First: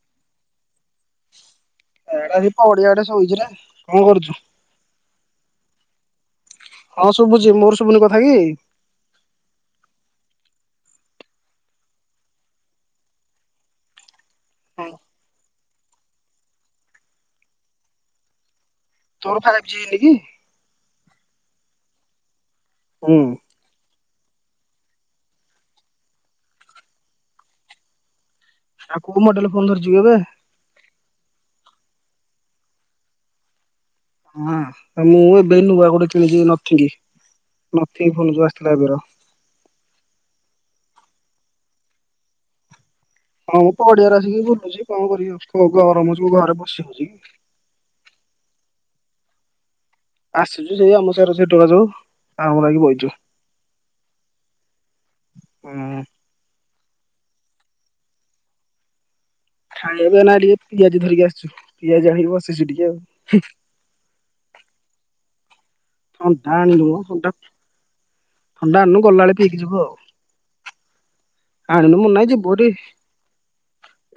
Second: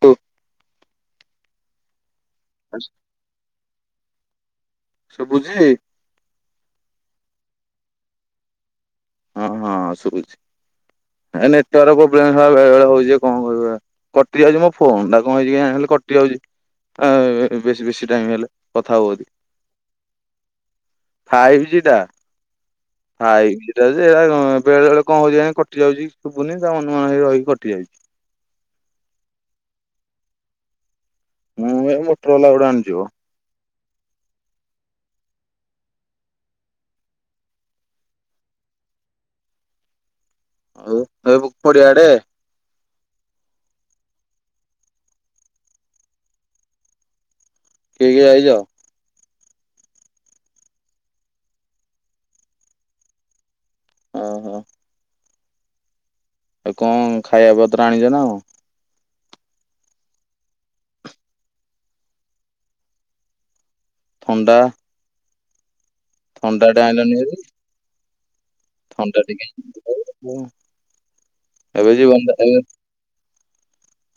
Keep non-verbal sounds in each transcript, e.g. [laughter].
ତୁ। ଏଡା ବି ଶୁଭୁଛି? ପଡିଆଡେ ଶୋଇଛି ନା କଣ କରୁଛୁ। ଶୁଭୁଛି। ହଁ ଶୁଭୁଛି ମୋର ଶୁଭୁନି କଥା କି? ହଁ ହଁ ଶୁଭୁଛି ଏ ନେଟ ୱାକ୍ ପ୍ରବଲେମ୍ ରହୁଛି ବେଳେ ବେଳେ ହଉଛି କଣ କରିବା। କଟି ଯାଉଛି ମୋ ଫୋନଟା କଣ ହେଇଛି କେଜାଣି କଟି ଯାଉଛି। ଆ ବେଶୀ ବେଶୀ ଟାଇମ ହେଲେ କଥା ହଉ। ତୋର ଫାଇଭ୍ ଜି ହେଇ ନି କି? ଫାଇଭ ଜି ଟା ହୁଁ ଫାଇ ଯେ ବେଳେ ବେଳେ କଣ ହଉଛି କଟି ଯାଉଛି ଶୁଭୁନି ତା ମନ ମନ ହେଇ ରହିି କଟିଯାଉଛି। ଆଉ କୋଉ ମଡେଲ ଫୋନ୍ ଧରିଛିି କି ଏବେ। ମୁଁ ଏ ମୋଟରଲା ଗୋଡେ ଆଣିଯିବ। ହଁ ମୁଁ ଏବେ ନୂଆ ଗୋଟେ କିଣିକି ରଖିଲି [unintelligible] ଆସିଥିଲା। [unintelligible] ଆଉ ଏହିବୁ ପଡିଆ ଆଡେ। ହଁ ମୁଁ ପଡିଆରେ ଆସିକି ବୁଲୁଛି କଣ କରିବି [unintelligible] ଗରମ ହେଉଛି ଘରେ ବସି କି। କିଏ କିଏ ଆଇଛ। ଆସିଛୁ ସେଇ ଆମ ସା ସେ ଟକା ସବୁ ଆଇକି ବସିଛୁ। ଓ ହୋ। ହୁଁ। କଣ ଖାଇବା ପତ୍ର ଆଣିଛ ନା କଣ? ଖାଇବେ ନା ଟିକେ ପିଆଜ ଧରିକି ଆସିଛୁ ପିଆଜ ଆଣିକି ବସିଛି ଟିକେ ଆଉ। ଥଣ୍ଡା। ଥଣ୍ଡା ଟେ ଆଣିଲନି ଭାରି [unintelligible] ଥଣ୍ଡା ଆଣିନୁ ଗଲାବେଳେ ପିଇକି ଯିବୁ ଆଉ। ଏବେ ଆଣନ ମୁ ନା ଯିବନି ଯେ ବରି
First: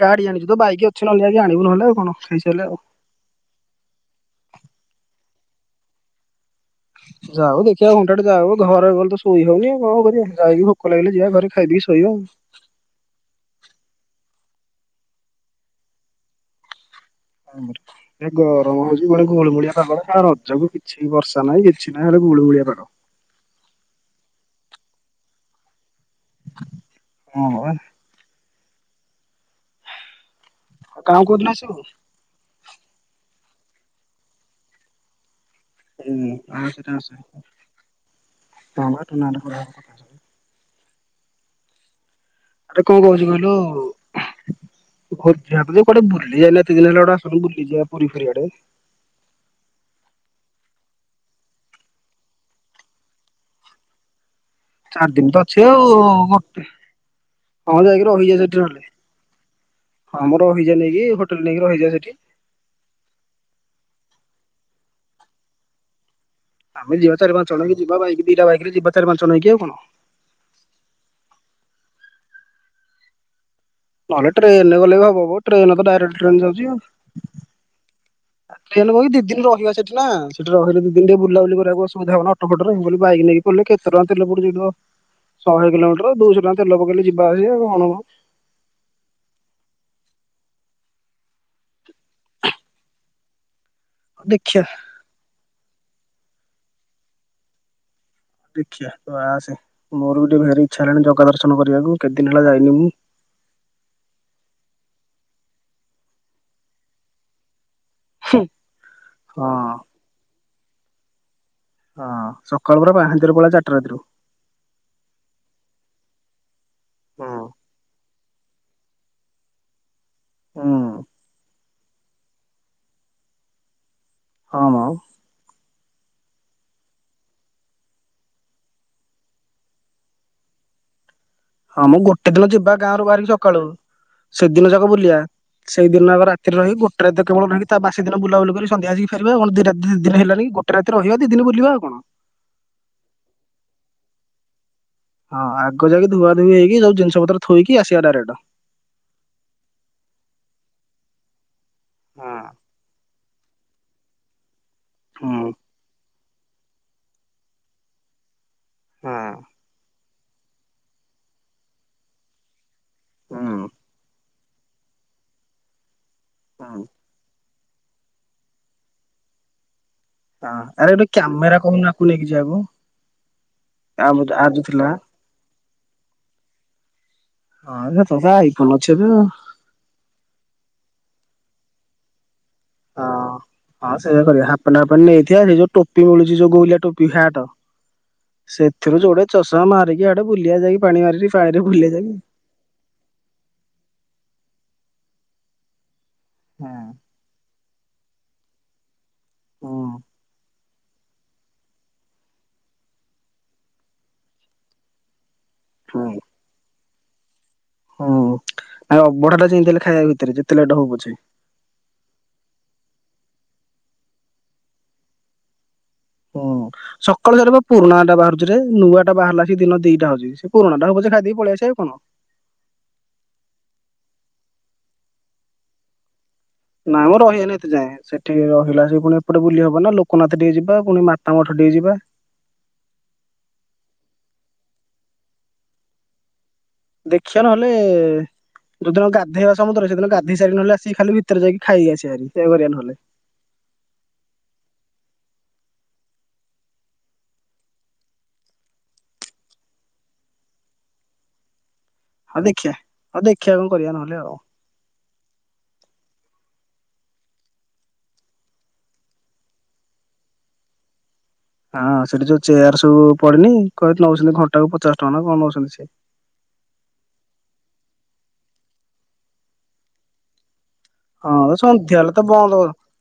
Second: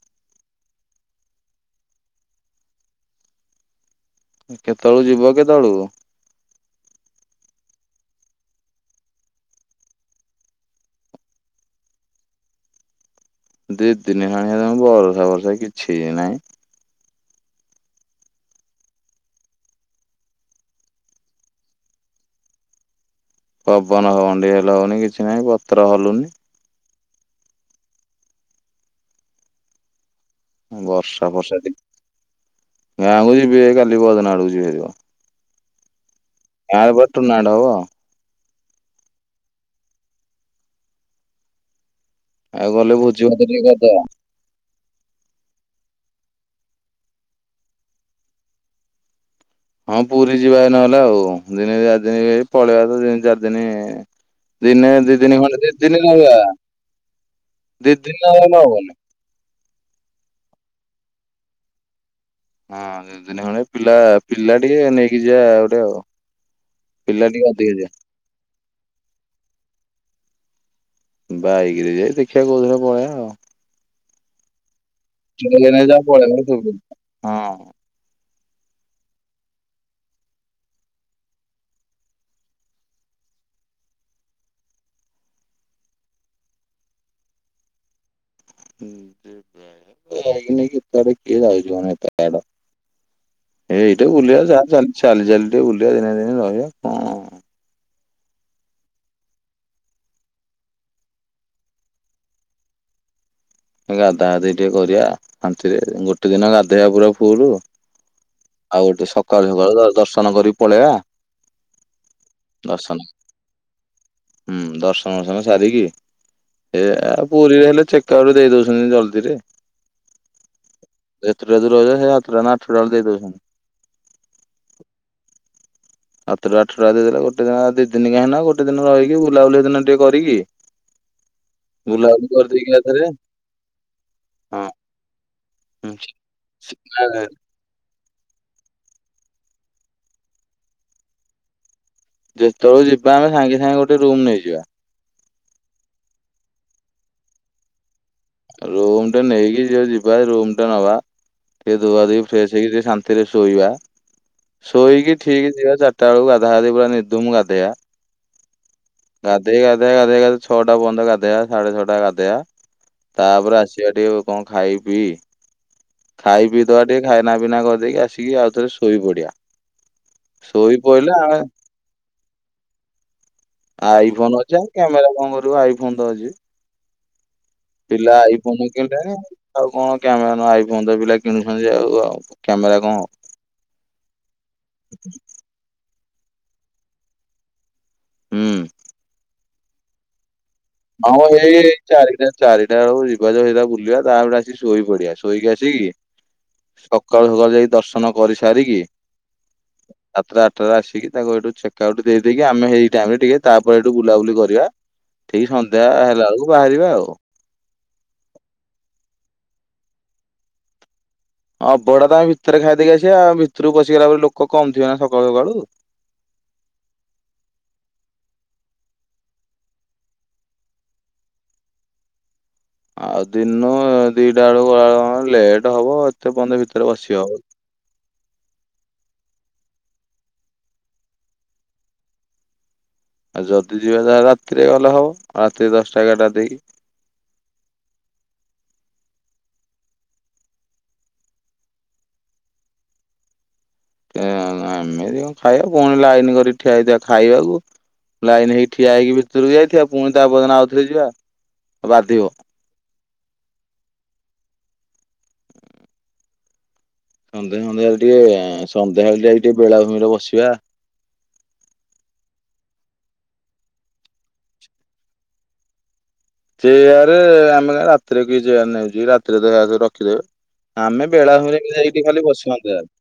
ଗାଡି ଆଣିଚୁ ତ ବାଇକ୍ ଅଛି ନହେଲେ ଯାଇ ଆଣିବୁ ନହେଲେ ଆଉ କଣ ଖାଇସାରିଲେ ଆଉ। କେତେବେଳୁ ଯିବ କେତେବେଳୁକୁ? ଯାଉ ଦେଖିବା ଘଣ୍ଟା ଟେ ଯାଉ ଘର ଗଲେ ତ ଶୋଇ ହଉନି ଆଉ କଣ କରିବା ଯାଇକି ଭୋକ ଲାଗିଲେ ଯିବା ଘରେ ଖାଇ ପିଇ ଶୋଇବା ଆଉ। ଦିଦିନି ଖାଣି ହେ ତମ ବର୍ଷା ବର୍ଷା କିଛି ନାଇଁ। ହ ମୂର୍ଖ। ଏ ଗରମ ହଉଚି ଗୋଟେ ଗୋଳୁମୁଳିଆ ପାଗ ନା ରଜକୁ କିଛି ବର୍ଷା ନାହିଁ କିଛି ନାହିଁ ହେଲେ ଗୁଳିଗୁଳିଆ ପାଗ। ପବନ ହଉନି ହେଲ ହଉନି କିଛି ନାହିଁ ପତ୍ର ହଲୁନି। ହଁ ହଁ ବା। କାମ ବର୍ଷା କୋଉଦିନ ଫର୍ଷା ଆସିବୁ ଟିକ୍ ହୁଁ ଗାଁକୁ ଯିବି ଯାଇ କାଲି ପଦିନ ଆଡକୁ ଯିବି ଯିବ। ହୁଁ ଆ ସେଟା ଆସ ଟୁର୍ଣ୍ଣାମେଣ୍ଟ ହବ। [unintelligible] ଆଉ ଆରେ ଗଲେ କଣ ଭୋଜି କହୁଛି ଭାତ କହିଲୁ? ଟିକେ କରିଦବା [unintelligible] ଆସୁନୁ ବୁଲିଯିବା ପୁରୀ ଫୁରିଆଡେ। ହଁ ପୁରୀ ଯିବା ନହେଲେ ଆଉ ଦିନ ଚାରି ଦିନ ପଳେଇବା ତ ଦି ଚାରି ଦିନି। ଦିନେ ଚାରି ଦି ଦିନ ତ ଦିନି ଅଛି ଖଣ୍ଡେ ଦି ଆଉ ଦିନି ରହିବା। ଗୋଟେ ହଁ ଦି ଯାଇକି ଦିନ ନ ହେଲେ ହବନି। ହଁମର ରଇଯାଇକି ହୋଟେଲ ନେଇକି ରହିଯିବା ସେଠି। ହଁ ଦି ଦିନି ଖଣ୍ଡେ ପିଲା ପିଲା ଟିକେ ନେଇକି ଯିବା ଗୋଟେ ଆଉ। ଆମେ ଯିବା ପିଲା ଚାରି ଟିକେ ପାଞ୍ଚ ଅଧିକ ଜଣକ ଯିବା ବାଇକ୍ ଦିଟା ବାଇକ୍ ରେ ଯିବା ଚାର ପାଞ୍ଚ ଜଣ ହେଇକି ଆଉ କଣ। ବାଇକ ରେ ଯାଇ ଦେଖିବା କଉଦିନ ପଳେଇଆ ଆଉ। ନହଲେ ଟ୍ରେନ୍ ରେ ଗଲେ ବି ହବ। ମ ଟ୍ରେନ ତ ଡାଇରେକ୍ଟ ଟ୍ରେନ [unintelligible] ଯାଉଛି ଆଉ। ହଁ। ଟ୍ରେନ ଦି ଦିନ ରହିବା ସେଠି ନା ଦି ଦିନ ଟିକେ ବୁଲବୁଲି କରିବାକୁ ଅସୁବିଧା ହବ ନା ଅଟୋ ଫୋଟ ରେ ମୁଁ କଇଲି ବାଇକ୍ କୋଇଲେ କେତେ ଟଙ୍କା ତେଲ ପଡଛିିବ ଶହେ କିଲୋମିଟର ଦୁଇଶହ ଟଙ୍କା ତେଲ ପକେଇଲେ ଯିବା ଆସଉ କଣ ମ। [unintelligible] ଏ ଏଇଟା ବୁଲିବା ଦେଖିଆ ଯାହା ଚାଲି ଚାଲି ଟେ ବୁଲିବା ଦିନେ ଦିନେ ରହିବା କଣ। ଦେଖିବା ଆସ ମୋର ବି ଟିକେ ଭାରି ଇଚ୍ଛା ହେଲାଣି ଜଗା ଦର୍ଶନ କରିବାକୁ କେତେ ଦିନ ହେଲା ଯାଇନି ମୁଁ। ଗା ଧା ଗା ଧା ଦି ଟିକେ କରିବା ଶାନ୍ତିରେ ଗୋଟେ ଦିନ ଗାଧୋଇବା ପୁରା ଫୁଲ୍। ଆଉ ଗୋଟେ ହଁ। ସକାଳୁ ସକାଳୁ ଦର୍ଶନ କରିକି ପଳେଇବା ହଁ ସଖାଳୁ ପୁରା ଦର୍ଶନ ପାହାନ୍ତି ରୁ ପଳେଇବା ଚାରିଟା ରାତିରୁ। ହୁଁ ଦର୍ଶନ ଦର୍ଶନ ସାରିକି ଏ ଏ ଆଉ ହୁଁ ପୁରୀରେ ହେଲେ ଚେକ୍ [unintelligible] ଦେଇ ଦଉଛନ୍ତି ଜଲଦିରେ [unintelligible] ରଜ ସେ ସାତଟ ନା ଆଠ ଟଡର ଦେଇଦଉଚନ୍ତି। ହଁ ହଁ। ସାତଟା ଆଠଟା ଦେଇଦେ ଗଟେ ଦିନ ଦି ଦିନ କାହିଁକ ନା ଗୋଟେ ଦିନ ରହିକି ବୁଲାବୁଲି ଦିନ ଟିକେ କରିକି ହଁ ମୁଁ ବୁଲାବୁଲି ଗୋଟେ ଦିନ କରିଦେଇକି ଯିବା ଗାଁରୁ ଏକାଥରେ ବାହାରିକି ସକାଳୁ ସେଦିନ ଯାକ ବୁଲିବା ସେଇଦିନ ଆକ ରାତିରେ ରହି ଗୋଟେ ହଁ ରାତିକେବଳ ରହି ତା ବାସି ଦିନ ବୁଲାବୁଲି କରିକି ସନ୍ଧ୍ୟା ଆସିକି ଫେରିବା ଆଉ କଣ ଦତି ଦି ଦିନ ହେଲାଣି ଗଟେ ରାତି ରହିବା ଦି ଦିନ ବୁଲିବା ଆଉ କଣ। ଯେତେବେଳେ ଯିବା ଆମେ ସାଙ୍ଗେ ସାଙ୍ଗେ ଗୋଟେ ରୁମ୍ ନେଇଯିବା। ହଁ ଆଗ ଯାକି ଧୁଆ ଧୁଇ ହେଇକି ସବୁ ଜିନିଷ ପତର ଥୋଇକି ଆସିବା ଡାଇରେକ୍ଟ। ରୁମ ଟେ ନେଇକି ଯି ଯିବା ରୁମ ଟା ନବା ଟିକେ ଧୁଆ ଧୁଇ ହୁଁ। ଫ୍ରେଶ ହେଇକି ଟିକେ ଶାନ୍ତିରେ ଶୋଇବା ଶୋଇକି ହୁଁ ଠିକି ଯିବା ଚାରିଟା ବେଳକୁ ଗାଧାଆ ପୁରା ନିଧୁମ୍ ଗାଧେଇବା। ହୁଁ। ଗାଧ ଗାଦ ଗା ଛୋଟା ବନ୍ଦ ଗାଦ ଆ ସାଟା ଛୋଟା ଗାଦ ଆ। ତାପରେ ଆସିବା ଟିକେ କଣ ଖାଇ ପିଇ, ଖାଇ ପିଇ ହଁ ଦବା ଟିକେ ଖାଇନା ପିନା କରିଦେଇକି ଆସିକି ଆଉ ଥରେ ଶୋଇ ପଡିଆ। ହଁ ଆରେ ଗୋଟେ କ୍ୟାମେରା କହୁନୁ ଆକୁ ନେଇକି ଯିବାକୁ। ଆଇ ଆଉ ଫୋନ୍ ଆର ଅଛି ଯୋଉ ଆଉ ଥିଲା କ୍ୟାମେରା କଣ କରିବୁ, ଆଇ ଫୋନ ତ ଅଛି ହଁ ପିଲା ତୋର ତ ଆଇଫୋନ ଅଛି ଏବେ କିଣିଲେଣି। ଆଉ କଣ କ୍ୟାମେରା ଆଇଫୋନ ପିଲା କିଣୁଛନ୍ତି ତ ଆଉ ଆଉ କ୍ୟାମେରା କଣ ହଁ ହଁ ସେଇଆ କରିବା ହାପ ପ୍ୟାଣ୍ଟ ନେଇଥିବା ସେ ଯୋଉ ଟ ଟୋପି ମିଳୁଛି ଯୋଉ ଗୋଲିଆ ଟୋପି ହାଟ, ହୁଁ ସେଥିରୁ ଯୋଡେ ଚଷମା ମାରିକିଆଡେ ବୁଲିବା ଯାଇକି ପାଣି ହଁ ମାରିକି ପାଣିରେ ଏଇ ଭୁଲେଇ ଦେଵି। ଚାରିଟା ଚାରିଟା ବେଳକୁ ଯିବା ଯ ସେଇଟା ବୁଲିବା ତାପରେ ଆସିକି ଶୋଇ ପଡିବା ଶୋଇକି ଆସିକି ହଁ ସକାଳୁ ସକାଳୁ ଯାଇ ଦର୍ଶନ କରି ସାରିକି ହୁଁ ସାତା ଆଠ ଟା ଆସିକି ତାକୁ ଏଠୁ ଚେକ ଆଉଟ ଦେଇକି ଆମେ ହେଇ ଟାଇମ ଟିକେ ତାପରେ ଏଇଠୁ ବୁଲାବୁଲି କରିବା ଠିକ ସନ୍ଧ୍ୟା ହୁଁ। ହେଲା ବେଳକୁ ବାହାରିବା ଆଉ ହୁଁ ଆ ଅବଢା ଟା ଯେମିତି ହେଲେ ଖାଇବା ଭିତରେ ଯେତେଲେଟ ହେଉ ପଛେ। ଅବଢଡା ତ ଆମେ ଭିତରେ ଖାଇଦେଇକି ଆସିବା ଆଉ ଭିତରକୁ ପଶିଗଲା ପରେ ଲୋକ କମ ଥିବେ ନା ସକାଳୁ ସକାଳୁ ହଁ ସକାଳୁ ସର ପୁରୁଣା ଟା ବାହାରୁଛିରେ ନୂଆ ଟା ବାହାରିଲା ସେ ଦିଟା ହଉଛି ସେ ପରୁଣା ଟା ହଉ ପଛେ ଖାଇଦେଇକି ପଳେଇ ଆସିଵା କି କଣ! ଆଉ ଦିନ ଦିଟା ବେଳକୁ ଗଲା ବେଳେ କ ଲେଟ ହବ ଏତେ ବନ୍ଦ ଭିତରେ ନାଇଁ ବସି ମ ହବ। ରହିଵାନାଇଁ। କେତେ ଯାଏ ସେଠି ରହିଲା ସେ ପୁଣି ଏପଟେ ବୁଲି ହବ ନା ଲୋକନାଥ ଟିକେ ଯିବା ପୁଣି ମାତା ମଠ ଟିକେ ଯିବା। ଆଉ ଯଦି ଯିବା ଯାହାରାତିରେ ଗଲେ ହବ ରାତିରେ ଦଶଟା ଏଗାରଟା ଦେଇକି ଦେଖିଆ ନହେଲେ ଯୋଦିନ ଗାଧୋଇବା ସମୁଦ୍ରରେ ସେଦିନ ଗାଧୋଇ ସାରି ନହଲେ ଆସି ଖାଲି ଭିତରେ ଯାଇକି ଖାଇ ଆସିଵା ବାହାରି ନହଲେ ଆମେ ଏମିତି କଣ ଖାଇବା ପୁଣି ଲାଇନ କରି ଠିଆ ହେଇଥିବା ଖାଇବାକୁ ଲାଇନ୍ ହେଇକି ଠିଆ ହେଇକି ଭିତରକୁ ଯାଇଥିବା ପୁଣି ତା ପରଦିନ ଆଉଥରେ ଯିବା ବାଧିବ। ଦେଖିଆ ଆଉ ଦେଖିବା କଣ କରିବା ନହେଲେ ଆଉ! ସନ୍ଧ୍ୟା ସନ୍ଧ୍ୟାବେଳେ ଟିକେ ସନ୍ଧ୍ୟାବେଳେ ଯାଇକି ଟିକେ ବେଳାଭୂମି ରେ ବସିବା। ହଁ ସେଠି ଯୋଉ ଚେୟାର ସବୁ ପଡ଼ିନି କହି ନେଉଛନ୍ତି ଘଣ୍ଟା କ ପଚାଶ ଟଙ୍କା ନା କଣ ନଉଛନ୍ତି ସେ ଚେଆରେ ଆମେ କା ରାତିରେ କି ଚେୟାର ନେଉଛ ରାତିରେ ଦେ ରଖିଦେବେ। ଆମେ ହଁ ବେଳାଭୂମିରେ ଯାଇକି ସନ୍ଧ୍ୟା ଟିକେ ହେଲେ ତ ଖାଲି ବନ୍ଦ ବସୁଆନ୍ତୁ ଆଉ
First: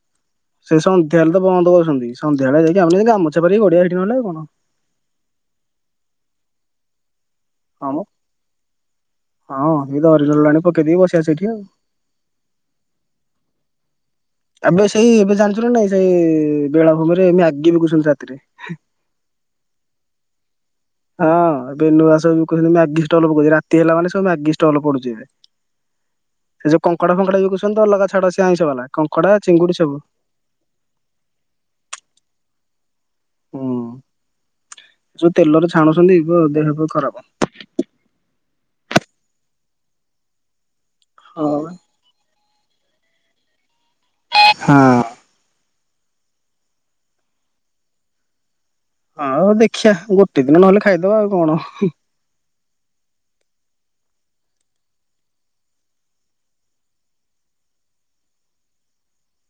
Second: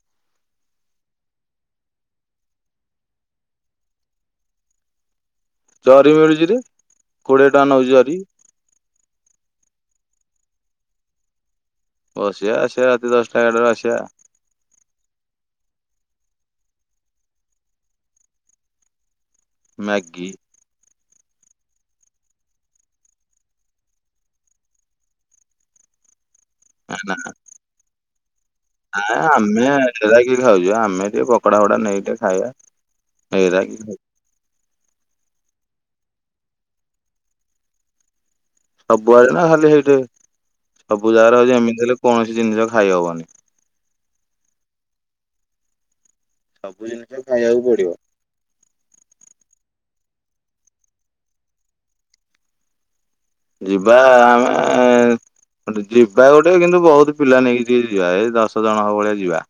ସେ ସନ୍ଧ୍ୟାବେଳେ ତ ବନ୍ଦ କରୁଛନ୍ତି ସନ୍ଧ୍ୟାବେଳେ ଯାଇକି ଆମେ ଗାମଛା ପାାରିକିଗଡିଆ ହେଇଠି ନହେଲେଉ କଣ ଜରି ମିଳୁଛି କିରେ କୋଡିଏ ଟଙ୍କା ହଁ ନେଉଛି ମ ଜରି? ହଁ ତ ଦରି ଆଣିଲାଣି ପକେଇଦେଇକି ବସିବା ସେଇଠି ଆଉ ବସିବା ଆସିଵା ରାତି ଦଶଟା ଏଗାରଟା ବେଳ କୁ ଆସିବା। ଏବେ ସେଇ ଏବେ ଜାଣିଛୁ ନା ନାଇଁ ସେଇ ବେଳାଭୂମି ରେ ଏମ ଆଗେ ବିକୂଛନ୍ତି ରାତିରେ। ହଁ। ମ୍ୟାଗି! ହଁ ଏବେ ନୁଆ ସବୁ କହିଲେଣି ମାଗିଷ୍ଟାଲ ପକେଇବାକୁ ରାତି ହେଲା ମାନେ ସବୁ ମଗିଷ୍ଟଲ ପଡୁଛି ଏବେ ଯୋଉ କଙ୍କଡା ଫଙ୍କଡା ବିକୁଛନ୍ତି ତ ଅଲଗା ଛାଡ ସେ ଆଇଁଷ ବାଲା। ଆଁ କଙ୍କଡା ଆମେ ଚିଙ୍ଗୁଡି ସବୁ ସେଲା କି ଖାଉଛ ଆମେ ଟିକେ ପକଡା ଫକଡା ନେଇିକି ଟିକେ ଖାଇବା ହେଇରା କିଏ ଖାଉଛି? ହୁଁ। ଯୋଉ ତେଲରେ ଛାଣୁଛନ୍ତି ଦେହ ପେହ ଖରାପ। ସବୁଆଡେ ନା ଖାଲି ସେଇଠି ସବୁ ଜାଗାରେ ହଁ ହଉଛି ହଁ। ଏମିତି ହେଲେ କୌଣସି ଜିନିଷ ଖାଇ ହବନି। ହଁ। ସବୁ ଜିନିଷ ଖାଇବାକୁ ପଡିବ। ଆଉ ଦେଖିବା ଆଉ ଗୋଟେ ଦିନ ନହେଲେ ଖାଇଦବା ଆଉ କଣ! ଯିବା ଆମେ ଗୋଟେ ଯିବା ଗୋଟେ କିନ୍ତୁ ବହୁତ ପିଲା ନେଇକି ଯି ଯିବା ଏଇ ଦଶ ଜଣ ହବ ଭଳିଆ ଯିବା।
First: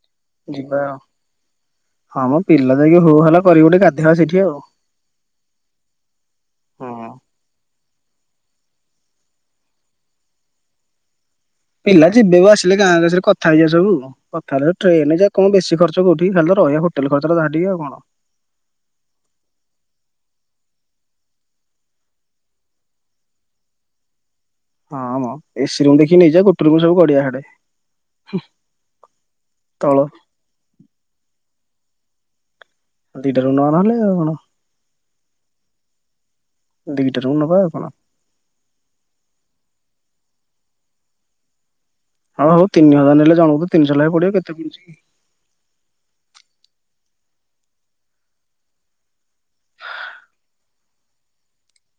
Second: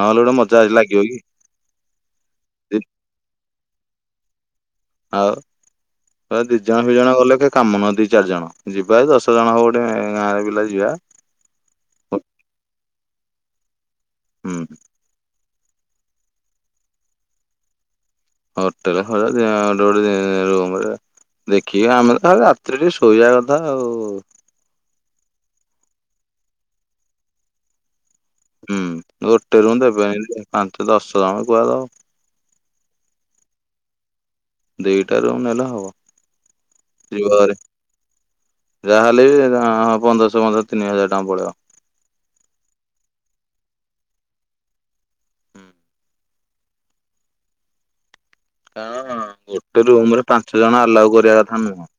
ନହେଲେ ଗୋଟେ ମଜା ଆଜି ଯିବା ଆଉ। ଲାଗିବ କି? ହଁ ମୋ ପିଲା ଯାଇକି ହୋ ହଲା କରିକି ଗୋଟୋ ଗାଧେଇବା ସେଠି ଆଉ। ହଉ। ଦି ଜଣ ଦି ହଁ। ଜଣ ଗଲେ କି କାମ ନୁହଁ ଦି ଚାରି ଜଣ ଯିବା ଦଶ ଜଣ ହଉ ଗୋଟେ ଗାଁର ପିଲା ଯିବା। ପିଲା ଯିବେ ବା ଆସିଲେ ଗାଁରେ କଥା ହେଇଯିବା ସବୁ ହୁଁ କଥା ହେ ଟ୍ରେନ କଣ ବେଶୀ ଖର୍ଚ୍ଚ କୋଉଠି ଖାଲି ତ ରହିବା ହୋଟଲ ଖର୍ଚ୍ଚଟା ଯାହା ଟିକେ ଆଉ କଣ। ହୋଟେଲ [unintelligible] ରୁମରେ। ଦେଖିବା ଆମେ ତ ରାତି ଟିକେ ଶୋଇବା କଥା ଆଉ। ହଁଁ ମ ଏସି ରୁମ ଦେଖି ନେଇଯିବା ଗୋଟେ ରୁମରେ ସବୁ ଗଡିଵା ହେଟେ। ହୁଁ ଗୋଟେ ରୁମ ତଳ ଦେବେ ପାଞ୍ଚ ଦଶ ଜଣ କୁଅଡେ ହେବ। ଡିଟା ରୁମ୍ ନେବା ନହେଲେ ଆଉ କଣ? ଦିଟା ରୁମ୍ ନେଲେ ହବ ଦିଟା ରୁମ ଯିବା ନବା ଆଉ କଣ ଯାହାହେଲେ ବି ପନ୍ଦରଶହ ପନ୍ଦରଶହ ତିନି ହଜାର ଟଙ୍କା ପଳେଇବ। ହଉ ହଉ ତିନିହଜାର ନେଲେ ଜଣକୁ ତିନିଶହ ଲେଖା ପଡିବ କେତେ ପଡୁଛି କି। କାରଣ ଗୋଟେ ରୁମରେ ପାଞ୍ଚ ଜଣ ଆଲାଉ କରିବା କଥା ନୁହଁ।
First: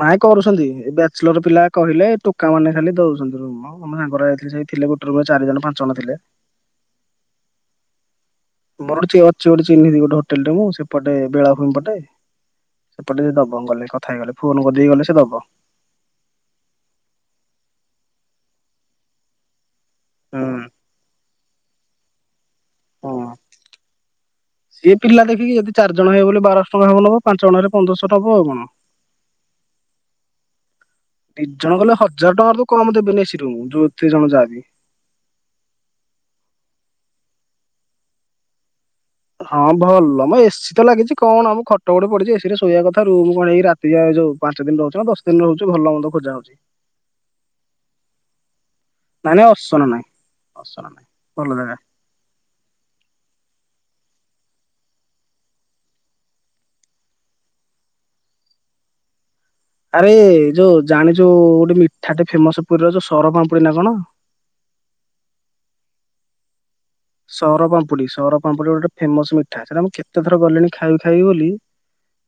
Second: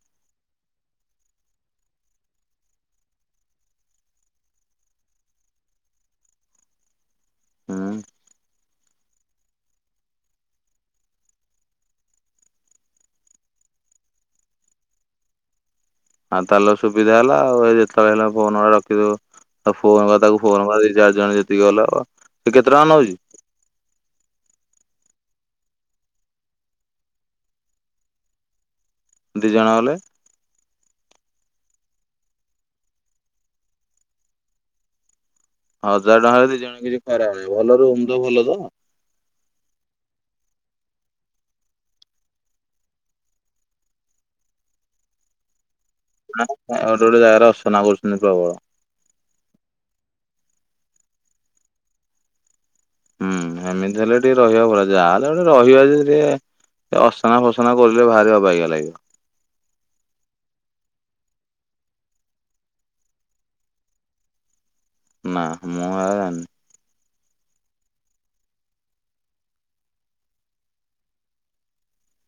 ନାଇ କରୁଛନ୍ତି ଏ ବ୍ୟାଚଲର ପିଲା କହିଲେ ଟୋକା ମାନେ ଖାଲି ଦଉଛନ୍ତି। ହଁ ଆମ ସାଙ୍ଗରା ଯାଇଥିଲେ ସେ ଥିଲେ ଗୋଟେ ରୁମରେ ଚାରି ଜଣ ପାଞ୍ଚ ଜଣ ଥିଲେ। ହୁଁ। ମୋର ଅଛି ଗୋଟ ଚହ୍ନିଚି ଗୋତେ ହୋଟେଲ ଟେ ମୁଁ ସେପଟେ ବେଳା ଭୂମି ପଟେ। ସେପଟେ ସେ ଦବ ଗଲେ କଥା ହେଇଗଲେ ଫୋନ କରିଦେଇ ଗଲେ ସେ ଦବ। ଆ ତାହେଲେ ସୁବିଧା ହେଲା ଆଉ ଏ ଯେତେବେଳେ ହେଲେ ଫୋନ ମାରି ରଖିଦବୁ। ଆଉ ଫୋନ ତାକୁ ହୁଁ ଫୋନ କରିଦେଇ ଚାରି ଜଣ ଯେତିକି ଗଲା ସେ କେତେ ଟଙ୍କା ନେଉଛି? ହୁଁ ସିଏ ପିଲା ଦେଖିକି ଯଦି ଚାରିଜଣ ହେବ ବୋଲେ ବାରଶହ ଟଙ୍କା ନବ ପାଞ୍ଚ ଜଣ ହେଲେ ପନ୍ଦରଶହ ନବ ଆଉ କଣ। ଦୁଇ ଜଣ ଗଲେ? ଦି ଜଣ ଗଲେ ହଜାର ଟଙ୍କାରୁ ତ କମ ଦେବେନି ଏସି ରୁମ୍ ଯେତେ ଜଣ ଯାହା ବି। ହଜାର ଟଙ୍କାରେ ଦି ଜଣ କିଛି ଖରାପ ନାହିଁ। ଭଲ ରୁମ୍ ତ ଭଲ ତ? ହଁ ଭଲ ମ ଏସିି ତ ଲାଗିଛି କଣ ଆ ମୁଁ ଖଟ ଗୋଟେ ପଡିଛି ଏସିିରେ ଶୋଇବା କଥା ରହୁ ମୁଁ କଣ ହେକି ଟିକ ଏ ଯୋଉ ପାଞ୍ଚ ଦିନ ରହୁଛି ନା ଦଶ ଦିନ ରହୁଛି ଭଲ ମନ୍ଦ। ଖୋଜା ହଉଛି ଗୋଟେ ଗୋଟେ ଜାଗାରେ ଅସନା କରୁଛନ୍ତି ପ୍ରବଳ। ନାଇଁ ନାଇଁ ଅସନା ନାଇଁ ଅସନା ନାହିଁ ଭଲ ଜାଗା। ହୁଁ ଏମିତି ହେଲେ ଟିକେ ରହିବା [unintelligible] ଯାହାହଲେ ରହିବା ଯେ ଟିକେ ଅସନା ଫସନା କରିଲେ ଭାର ଅବାଗିଆ ଲାଗିବ। ଆରେ ଯୋଉ ଜାଣି ଯୋଉ ଗୋଟେ ମିଠାଟେ ଫେମସ ପୁରୀର ଯୋଉ ସର ପାମ୍ପୁଡ଼ି ପୁରୀ ନା କଣ? ନା ମୁଁ ହେରା ଜାଣିନି। ସର ପାମ୍ପୁଡ଼ି ସର ପାମ୍ପୁଡି ଗୋଟେ ଫେମସ ମିଠା ସେଇଟା ମୁଁ କେତେଥର ଗଲିଣି ଖାଇବି ଖାଇ ବୋଲି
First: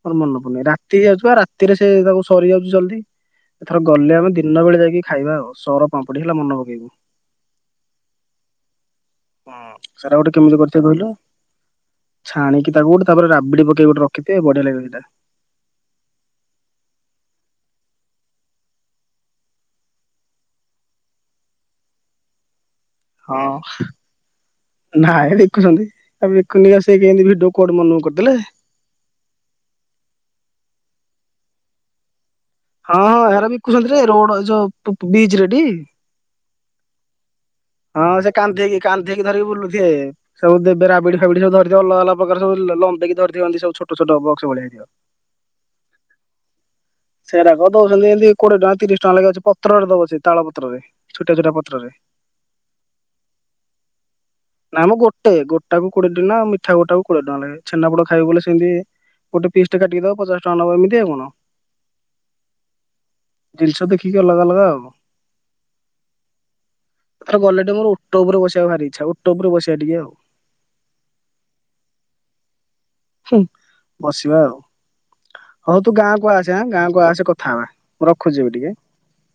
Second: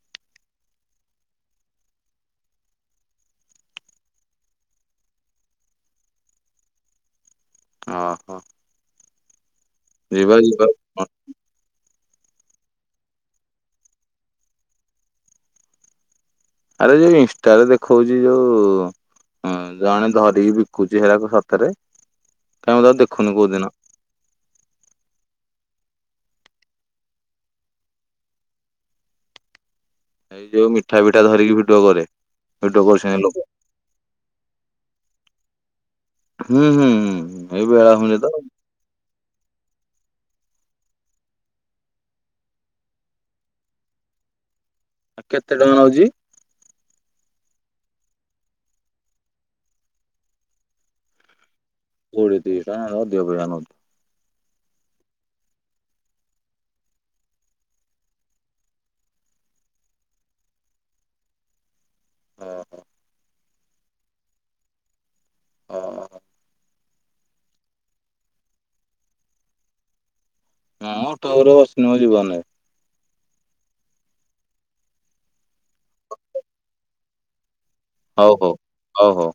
ମୋର ମନେ ପଡୁନି ରାତି ହେଇଯାଉଛି ଆ ରାତିରେ ସେ ତାକୁ ସରି ଯାଉଛି ଜଲଦି। ଏଥର ଗଲେ ଆମେ ଦିନ ବେଳେ ଯାଇକି ଖାଇବା ଆଉ ସର ପାମ୍ପଡି ହେଲା ମନ ପକେଇବୁ। ଓହୋ। ହୁଁ ସେଟା ଗୋଟେ ଯିବା କେମିତି ଯିବା। କରିଥିବେ କହିଲୁ? ଛଣିକି ତାକୁ ତାପରେ ରାବିଡି ପକେଇ ଗୋଟେ ରଖି ଥିବେ ବଢିଆ ଲାଗେ ସେଟା। ଆରେ ଯୋଉ ଇନଷ୍ଟାରେ ଦେଖଉଛି ଯୋଉ ହଁ ଜଣେ ଧରିକି ବିକୁଛି ହେରାକୁ ସତରେ କାହିଁ ମୁଁ ତା ଦେଖୁ ହଁ। ନାଇଁ ବିକୁଚନ୍ତି ଆ ବିକୁନି ଆ ସେ କେମତି ଭିଡ଼ିଓ କୁଆଡୁ ମନୁକୁ କରିଦଲେ। ଏଇ ଯୋଉ ମିଠା ଫିଠା ଧରିକି ଭିଡିଓ କରେ। ଭିଡିଓ ହଁ କରୁଛନ୍ତି ହଁ ଲୋକ ଏହାର ବିକୁଛନ୍ତି ରେ ରୋଡ ଯୋଉ ବିଚ ରେ ଟି? ହୁଁ ହୁଁ ହୁଁ ହୁଁ। ହଁ ସେ କାନ୍ଦେଇକି କାନ୍ଦେଇକି ଧରିକି ବୁଲୁଥିବେ। ସବୁ ଦେବେ ରାବିଡି ଫାବିଡି ସବୁ ଧରିଥିବ ଅଲଗା ଅଲଗା ପ୍ରକାର ସବୁ ଲମ୍ବେଇକି ଧରିଥିଅନ୍ତି ସବୁ ଛୋଟ ଛୋଟ ବକ୍ସ ଭଳିହା ହେଇଥିବ। ଆ କେତେ ଟଙ୍କା ନଉଚି? ସେରାକ ଦଉଚନ୍ତି ଏମିତି କୋଡିଏ ଟଙ୍କା ତିରିଶ ଟଙ୍କା ଲାଗି ଅଛି ପତ୍ରରେ ଦବ ସେ ତାଳପତ୍ରରେ ଛୋଟିଆ ଛୋଟିଆ ପତ୍ରରେ। କୋଡ଼ିଏ ତିରିଶି ଟଙ୍କା ଏରା ଅଧିକ କୋଡିଏ ଟଙ୍କା ନୋଉଥିବ। ନାମ ଗୋଟେ ଗୋଟାକୁ କୋଡିଏ ଟଙ୍କା ନା ମିଠା ଗୋଟାକୁ କୋଡିଏ ଟଙ୍କା ନେବେ ଛେନାପୋଡ ଖାଇବୁ ବଲେ ସିନ୍ତି। ଗୋଟେ ପିସ୍ ଟେ କାଟିକି ଦବ ପଚାଶ ଟଙ୍କା ନବ ଏମତି ଆଉ କଣ। ହଁ ହଁ। ଜିନିଷ ଦେଖିକି ଅଲଗା ଅଲଗା ଆଉ। ଅ ଅ ଅ। ତଥର ଗଲେ ଟିକେ ମୋର ଓଟୋ ଉପରେ ବସିବାକୁ ଭାରି ଇଛା ଓଟୋ ଉପରେ ବସିବା ଟିକେ ଆଉ। ମୁଁ ଓଟୋ ଉପରେ ବସିନି ମୋ ଜୀବନରେ। ହୁଁ ବସିବା ଆଉ ହଉ ତୁ ଗାଁକୁ ଆସେ ଗାଁକୁ ଆସେ କଥା ହବା। ମୁଁ ହଉ ରଖୁଛି ହଉ ଏବେ ଟିକେ। ହଉ ହଉ।